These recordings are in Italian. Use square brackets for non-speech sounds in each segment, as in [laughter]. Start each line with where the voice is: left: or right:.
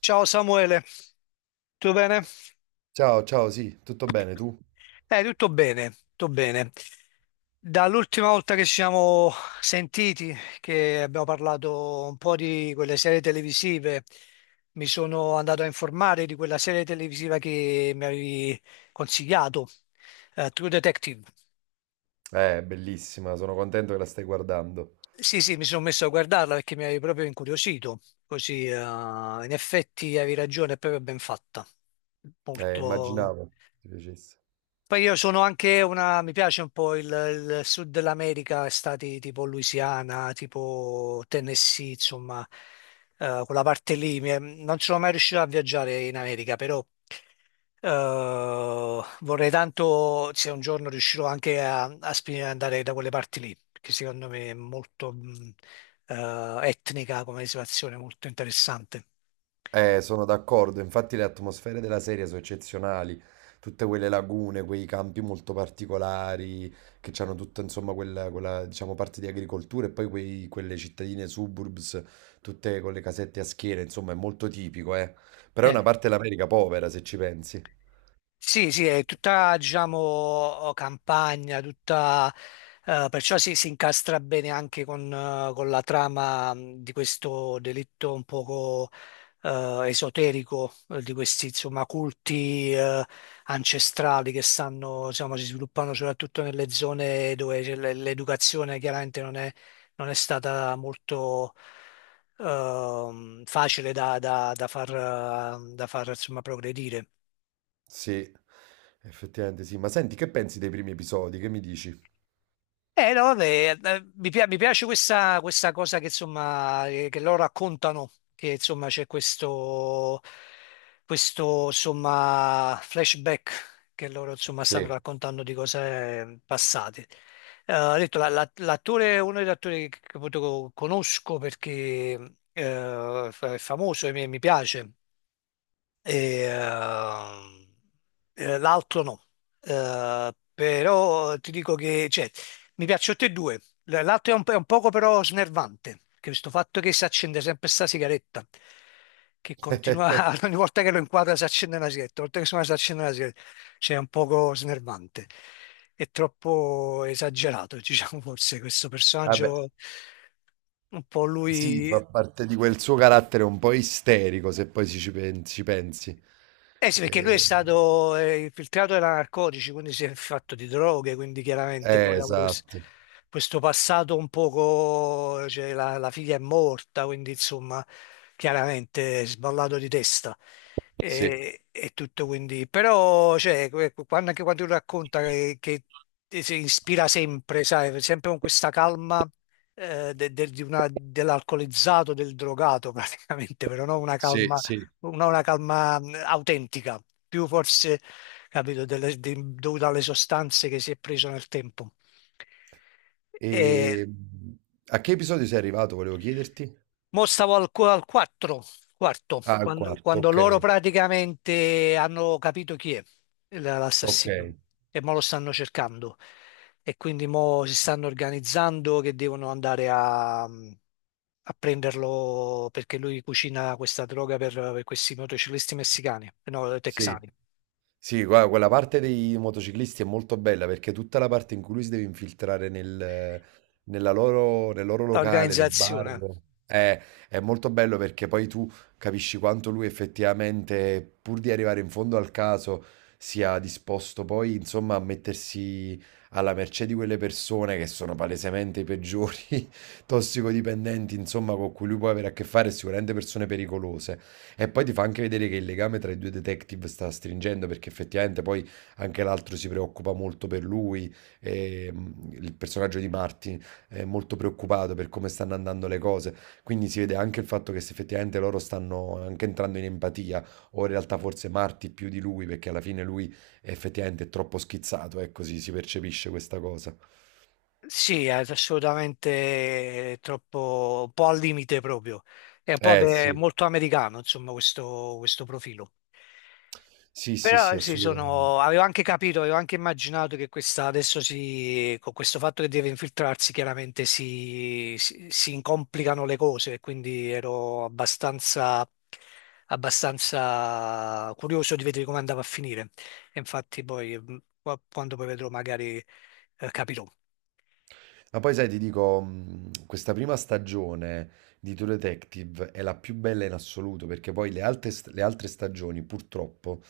left: Ciao Samuele, tutto bene?
right: Ciao, ciao, sì, tutto bene tu?
left: Tutto bene, tutto bene. Dall'ultima volta che ci siamo sentiti, che abbiamo parlato un po' di quelle serie televisive, mi sono andato a informare di quella serie televisiva che mi avevi consigliato, True Detective.
right: Bellissima, sono contento che la stai guardando.
left: Sì, sì, mi sono messo a guardarla perché mi avevi proprio incuriosito, così in effetti avevi ragione, è proprio ben fatta, molto...
right: Immaginavo ti piacesse.
left: Poi io sono anche una, mi piace un po' il sud dell'America, stati tipo Louisiana, tipo Tennessee, insomma, quella parte lì. Non sono mai riuscito a viaggiare in America, però vorrei tanto se un giorno riuscirò anche andare da quelle parti lì, che secondo me è molto etnica come situazione, molto interessante.
right: Sono d'accordo, infatti le atmosfere della serie sono eccezionali, tutte quelle lagune, quei campi molto particolari, che hanno tutta, insomma, diciamo, parte di agricoltura e poi quelle cittadine suburbs, tutte con le casette a schiera, insomma, è molto tipico, eh. Però è
left: Sì.
right: una parte dell'America povera, se ci pensi.
left: Sì, sì, è tutta, diciamo, campagna, tutta, perciò si, si incastra bene anche con la trama di questo delitto un poco esoterico, di questi, insomma, culti ancestrali che stanno, insomma, si sviluppano soprattutto nelle zone dove c'è l'educazione chiaramente non è, non è stata molto facile da far, da far, insomma, progredire.
right: Sì, effettivamente sì. Ma senti, che pensi dei primi episodi? Che mi dici?
left: No, vabbè, mi piace questa, questa cosa che, insomma, che loro raccontano, che insomma c'è questo, questo insomma, flashback che loro insomma, stanno
right: Sì.
left: raccontando di cose passate. Ho detto, l'attore, uno degli attori che appunto conosco perché è famoso e mi piace, e, ehm, l'altro no. Però ti dico che cioè, mi piacciono tutti e due. L'altro è un, po' è un poco però snervante, che questo fatto che si accende sempre sta sigaretta, che
right: [laughs]
left: continua, [laughs] ogni volta che lo inquadra si accende una sigaretta, ogni volta che suona si accende una sigaretta, cioè è un poco snervante. È troppo esagerato, [laughs] diciamo, forse questo
right: Vabbè,
left: personaggio, un po'
right: sì,
left: lui.
right: fa parte di quel suo carattere un po' isterico, se poi ci pensi.
left: Eh sì, perché lui è
right: Eh,
left: stato infiltrato da narcotici, quindi si è fatto di droghe, quindi chiaramente poi ha avuto
right: esatto,
left: questo passato un poco, cioè la figlia è morta, quindi insomma chiaramente è sballato di testa
right: sì,
left: e tutto quindi, però cioè, quando, anche quando lui racconta che si ispira sempre, sai, sempre con questa calma dell'alcolizzato, del drogato [laughs] praticamente, però no una
right: sì,
left: calma
right: sì.
left: una calma autentica, più forse, capito, dovuta alle sostanze che si è preso nel tempo. E
right: E a che episodio sei arrivato, volevo chiederti?
left: mo stavo al, al 4, quarto,
right: Ah, al
left: quando,
right: quarto,
left: quando
right: ok,
left: loro praticamente hanno capito chi è
right: ok,
left: l'assassino e mo lo stanno cercando e quindi mo si stanno organizzando che devono andare a prenderlo perché lui cucina questa droga per questi motociclisti messicani, no,
right: sì.
left: texani.
right: Sì, guarda, quella parte dei motociclisti è molto bella perché tutta la parte in cui lui si deve infiltrare nella loro, nel loro locale, nel bar,
left: Organizzazione.
right: è, è molto bello perché poi tu capisci quanto lui effettivamente, pur di arrivare in fondo al caso, sia disposto poi, insomma, a mettersi alla mercé di quelle persone che sono palesemente i peggiori [laughs] tossicodipendenti, insomma, con cui lui può avere a che fare, sicuramente persone pericolose. E poi ti fa anche vedere che il legame tra i due detective sta stringendo perché effettivamente poi anche l'altro si preoccupa molto per lui, il personaggio di Martin è molto preoccupato per come stanno andando le cose, quindi si vede anche il fatto che se effettivamente loro stanno anche entrando in empatia, o in realtà forse Martin più di lui perché alla fine lui è effettivamente troppo schizzato, ecco, si percepisce questa cosa.
left: Sì, è assolutamente troppo, un po' al limite proprio. È un po'
right: Eh
left: beh,
right: sì,
left: molto americano, insomma, questo profilo.
right: sì, sì, sì,
left: Però sì,
right: assolutamente.
left: sono, avevo anche capito, avevo anche immaginato che questa adesso si, con questo fatto che deve infiltrarsi, chiaramente si, si, si incomplicano le cose, quindi ero abbastanza, abbastanza curioso di vedere come andava a finire. E infatti poi, quando poi vedrò, magari capirò.
right: Ma poi sai, ti dico, questa prima stagione di True Detective è la più bella in assoluto, perché poi le altre, le altre stagioni, purtroppo,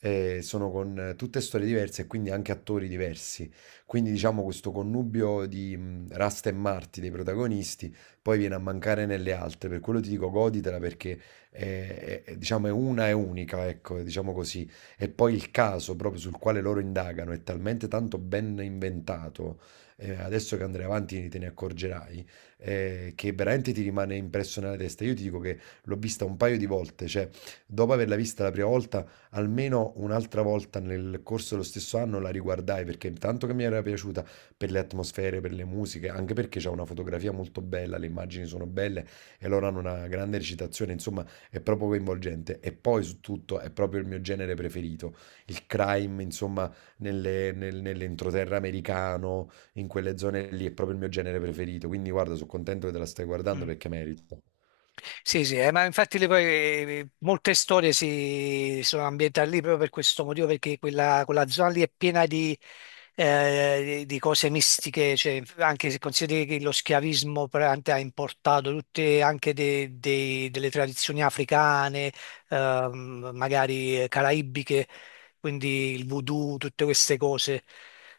right: sono con tutte storie diverse e quindi anche attori diversi. Quindi diciamo questo connubio di Rasta e Marti dei protagonisti poi viene a mancare nelle altre, per quello ti dico goditela perché è, diciamo, è una e unica, ecco, diciamo così. E poi il caso proprio sul quale loro indagano è talmente tanto ben inventato, adesso che andrai avanti te ne accorgerai, che veramente ti rimane impresso nella testa. Io ti dico che l'ho vista un paio di volte, cioè dopo averla vista la prima volta almeno un'altra volta nel corso dello stesso anno la riguardai perché tanto che mi era piaciuta per le atmosfere, per le musiche, anche perché c'è una fotografia molto bella, le immagini sono belle e loro hanno una grande recitazione, insomma è proprio coinvolgente e poi su tutto è proprio il mio genere preferito, il crime, insomma nell'entroterra americano, in quelle zone lì è proprio il mio genere preferito, quindi guarda, sono contento che te la stai guardando
left: Mm.
right: perché merita.
left: Sì, sì, ma infatti poi, molte storie si sono ambientate lì proprio per questo motivo, perché quella, quella zona lì è piena di cose mistiche, cioè, anche se consideri che lo schiavismo praticamente ha importato tutte anche delle tradizioni africane, magari caraibiche, quindi il voodoo, tutte queste cose.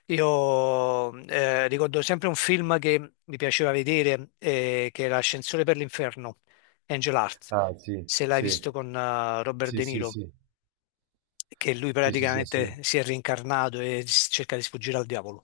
left: Io ricordo sempre un film che mi piaceva vedere, che era Ascensore per l'inferno. Angel Heart,
right: Ah, sì,
left: se l'hai
right: sì,
left: visto con Robert
right: sì,
left: De
right: sì,
left: Niro,
right: sì,
left: che lui
right: sì, sì, sì, sì.
left: praticamente si è reincarnato e cerca di sfuggire al diavolo.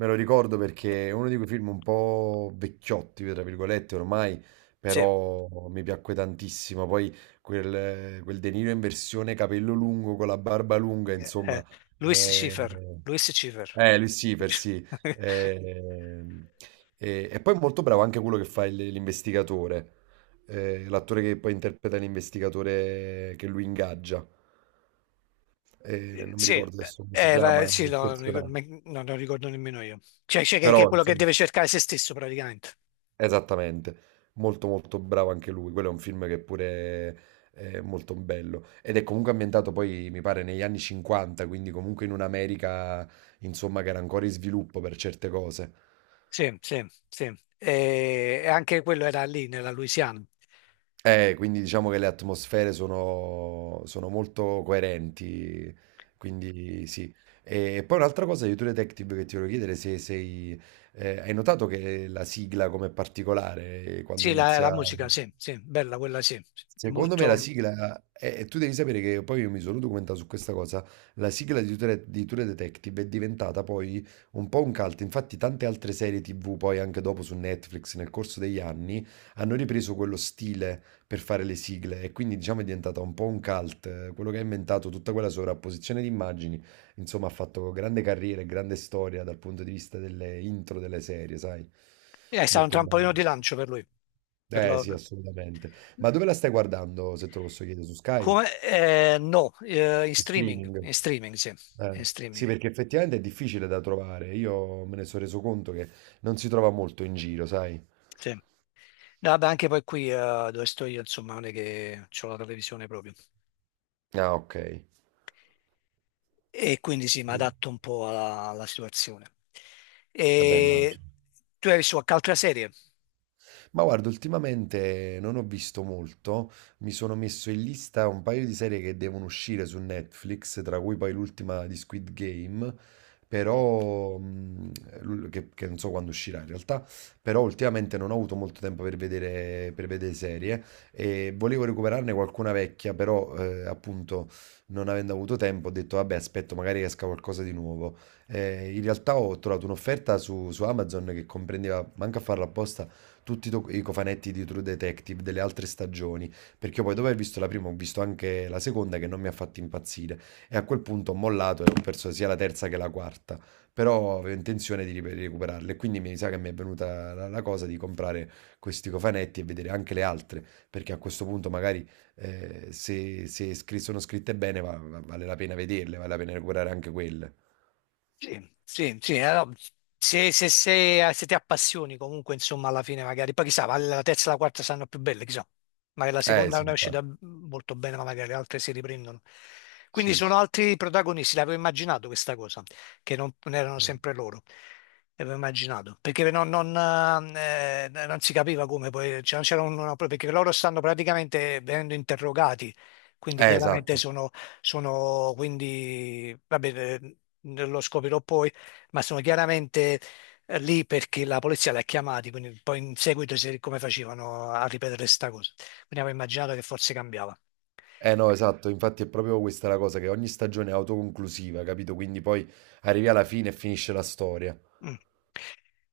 right: Me lo ricordo perché è uno di quei film un po' vecchiotti, tra virgolette, ormai,
left: Sì,
right: però mi piacque tantissimo. Poi quel De Niro in versione capello lungo con la barba lunga,
left: eh,
right: insomma.
left: Louis
right: Eh,
left: Schiffer, Louis Schiffer.
right: lui sì, per sì.
left: [laughs]
right: Eh, e poi è molto bravo anche quello che fa l'investigatore, l'attore che poi interpreta l'investigatore che lui ingaggia. Non mi
left: Sì,
right: ricordo adesso come si chiama
left: sì,
right: il
left: no, non ricordo,
right: personaggio,
left: no, non ricordo nemmeno io. Cioè, cioè che è
right: però
left: quello che
right: insomma.
left: deve cercare se stesso praticamente.
right: Esattamente, molto molto bravo anche lui, quello è un film che pure è molto bello ed è comunque ambientato poi mi pare negli anni 50, quindi comunque in un'America insomma che era ancora in sviluppo per certe cose.
left: Sì, sì, sì. E anche quello era lì nella Louisiana.
right: Quindi diciamo che le atmosfere sono molto coerenti, quindi sì. E poi un'altra cosa di True Detective che ti volevo chiedere se sei... hai notato che la sigla come particolare quando
left: Sì, la
right: inizia...
left: musica, sì, sì, bella quella, sì. È
right: Secondo me la
left: molto...
right: sigla, e tu devi sapere che poi io mi sono documentato su questa cosa, la sigla di True Detective è diventata poi un po' un cult, infatti tante altre serie TV poi anche dopo su Netflix nel corso degli anni hanno ripreso quello stile per fare le sigle e quindi diciamo è diventata un po' un cult, quello che ha inventato tutta quella sovrapposizione di immagini, insomma ha fatto grande carriera e grande storia dal punto di vista delle intro delle serie, sai?
left: è stato un
right: Molto bello.
left: trampolino di lancio per lui. Per
right: Eh
left: lo-
right: sì, assolutamente. Ma dove la stai guardando, se te lo posso chiedere, su Sky?
left: Come... no,
right: In Streaming?
left: in streaming, sì, in
right: Eh,
left: streaming,
right: Sì, perché effettivamente è difficile da trovare. Io me ne sono reso conto che non si trova molto in giro, sai?
left: sì. No, vabbè, anche poi qui dove sto io, insomma, non è che ho la televisione proprio.
right: Ah, ok.
left: E quindi sì, mi
right: Sì.
left: adatto un po' alla, alla situazione.
right: Vabbè,
left: E
right: immagino.
left: tu hai visto qualche altra serie?
right: Ma guarda, ultimamente non ho visto molto, mi sono messo in lista un paio di serie che devono uscire su Netflix, tra cui poi l'ultima di Squid Game,
left: Mm.
right: però che non so quando uscirà in realtà, però ultimamente non ho avuto molto tempo per vedere serie e volevo recuperarne qualcuna vecchia, però appunto non avendo avuto tempo ho detto vabbè aspetto magari esca qualcosa di nuovo. In realtà ho trovato un'offerta su Amazon che comprendeva, manca a farla apposta, tutti i cofanetti di True Detective delle altre stagioni, perché io poi dopo
left: Mm.
right: aver visto la prima ho visto anche la seconda che non mi ha fatto impazzire e a quel punto ho mollato e ho perso sia la terza che la quarta, però avevo intenzione di recuperarle, quindi mi sa che mi è venuta la cosa di comprare questi cofanetti e vedere anche le altre, perché a questo punto magari se, sono scritte bene vale la pena vederle, vale la pena recuperare anche quelle.
left: Sì, sì, sì, allora, se, se, se ti appassioni comunque, insomma, alla fine magari, poi chissà, ma la terza e la quarta saranno più belle, chissà, magari la
right: Eh
left: seconda
right: sì,
left: non è uscita
right: infatti.
left: molto bene, ma magari le altre si riprendono. Quindi
right: Sì, sì.
left: sono altri protagonisti, l'avevo immaginato questa cosa, che non, non erano sempre loro, l'avevo immaginato, perché non, non, non si capiva come poi, cioè, non c'era una, perché loro stanno praticamente venendo interrogati, quindi chiaramente
right: Esatto.
left: sono quindi, vabbè, lo scoprirò poi, ma sono chiaramente lì perché la polizia li ha chiamati, quindi poi in seguito come facevano a ripetere sta cosa. Quindi avevo immaginato che forse cambiava.
right: Eh no, esatto, infatti è proprio questa la cosa, che ogni stagione è autoconclusiva, capito? Quindi poi arrivi alla fine e finisce la storia.
left: Mm.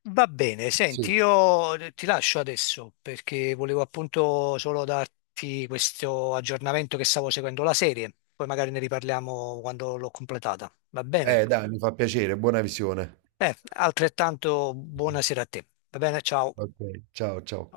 left: Va bene, senti,
right: Sì.
left: io ti lascio adesso perché volevo appunto solo darti questo aggiornamento che stavo seguendo la serie, poi magari ne riparliamo quando l'ho completata. Va bene?
right: Dai, mi fa piacere, buona visione.
left: Altrettanto buonasera a te. Va bene, ciao.
right: Ok. Ciao, ciao.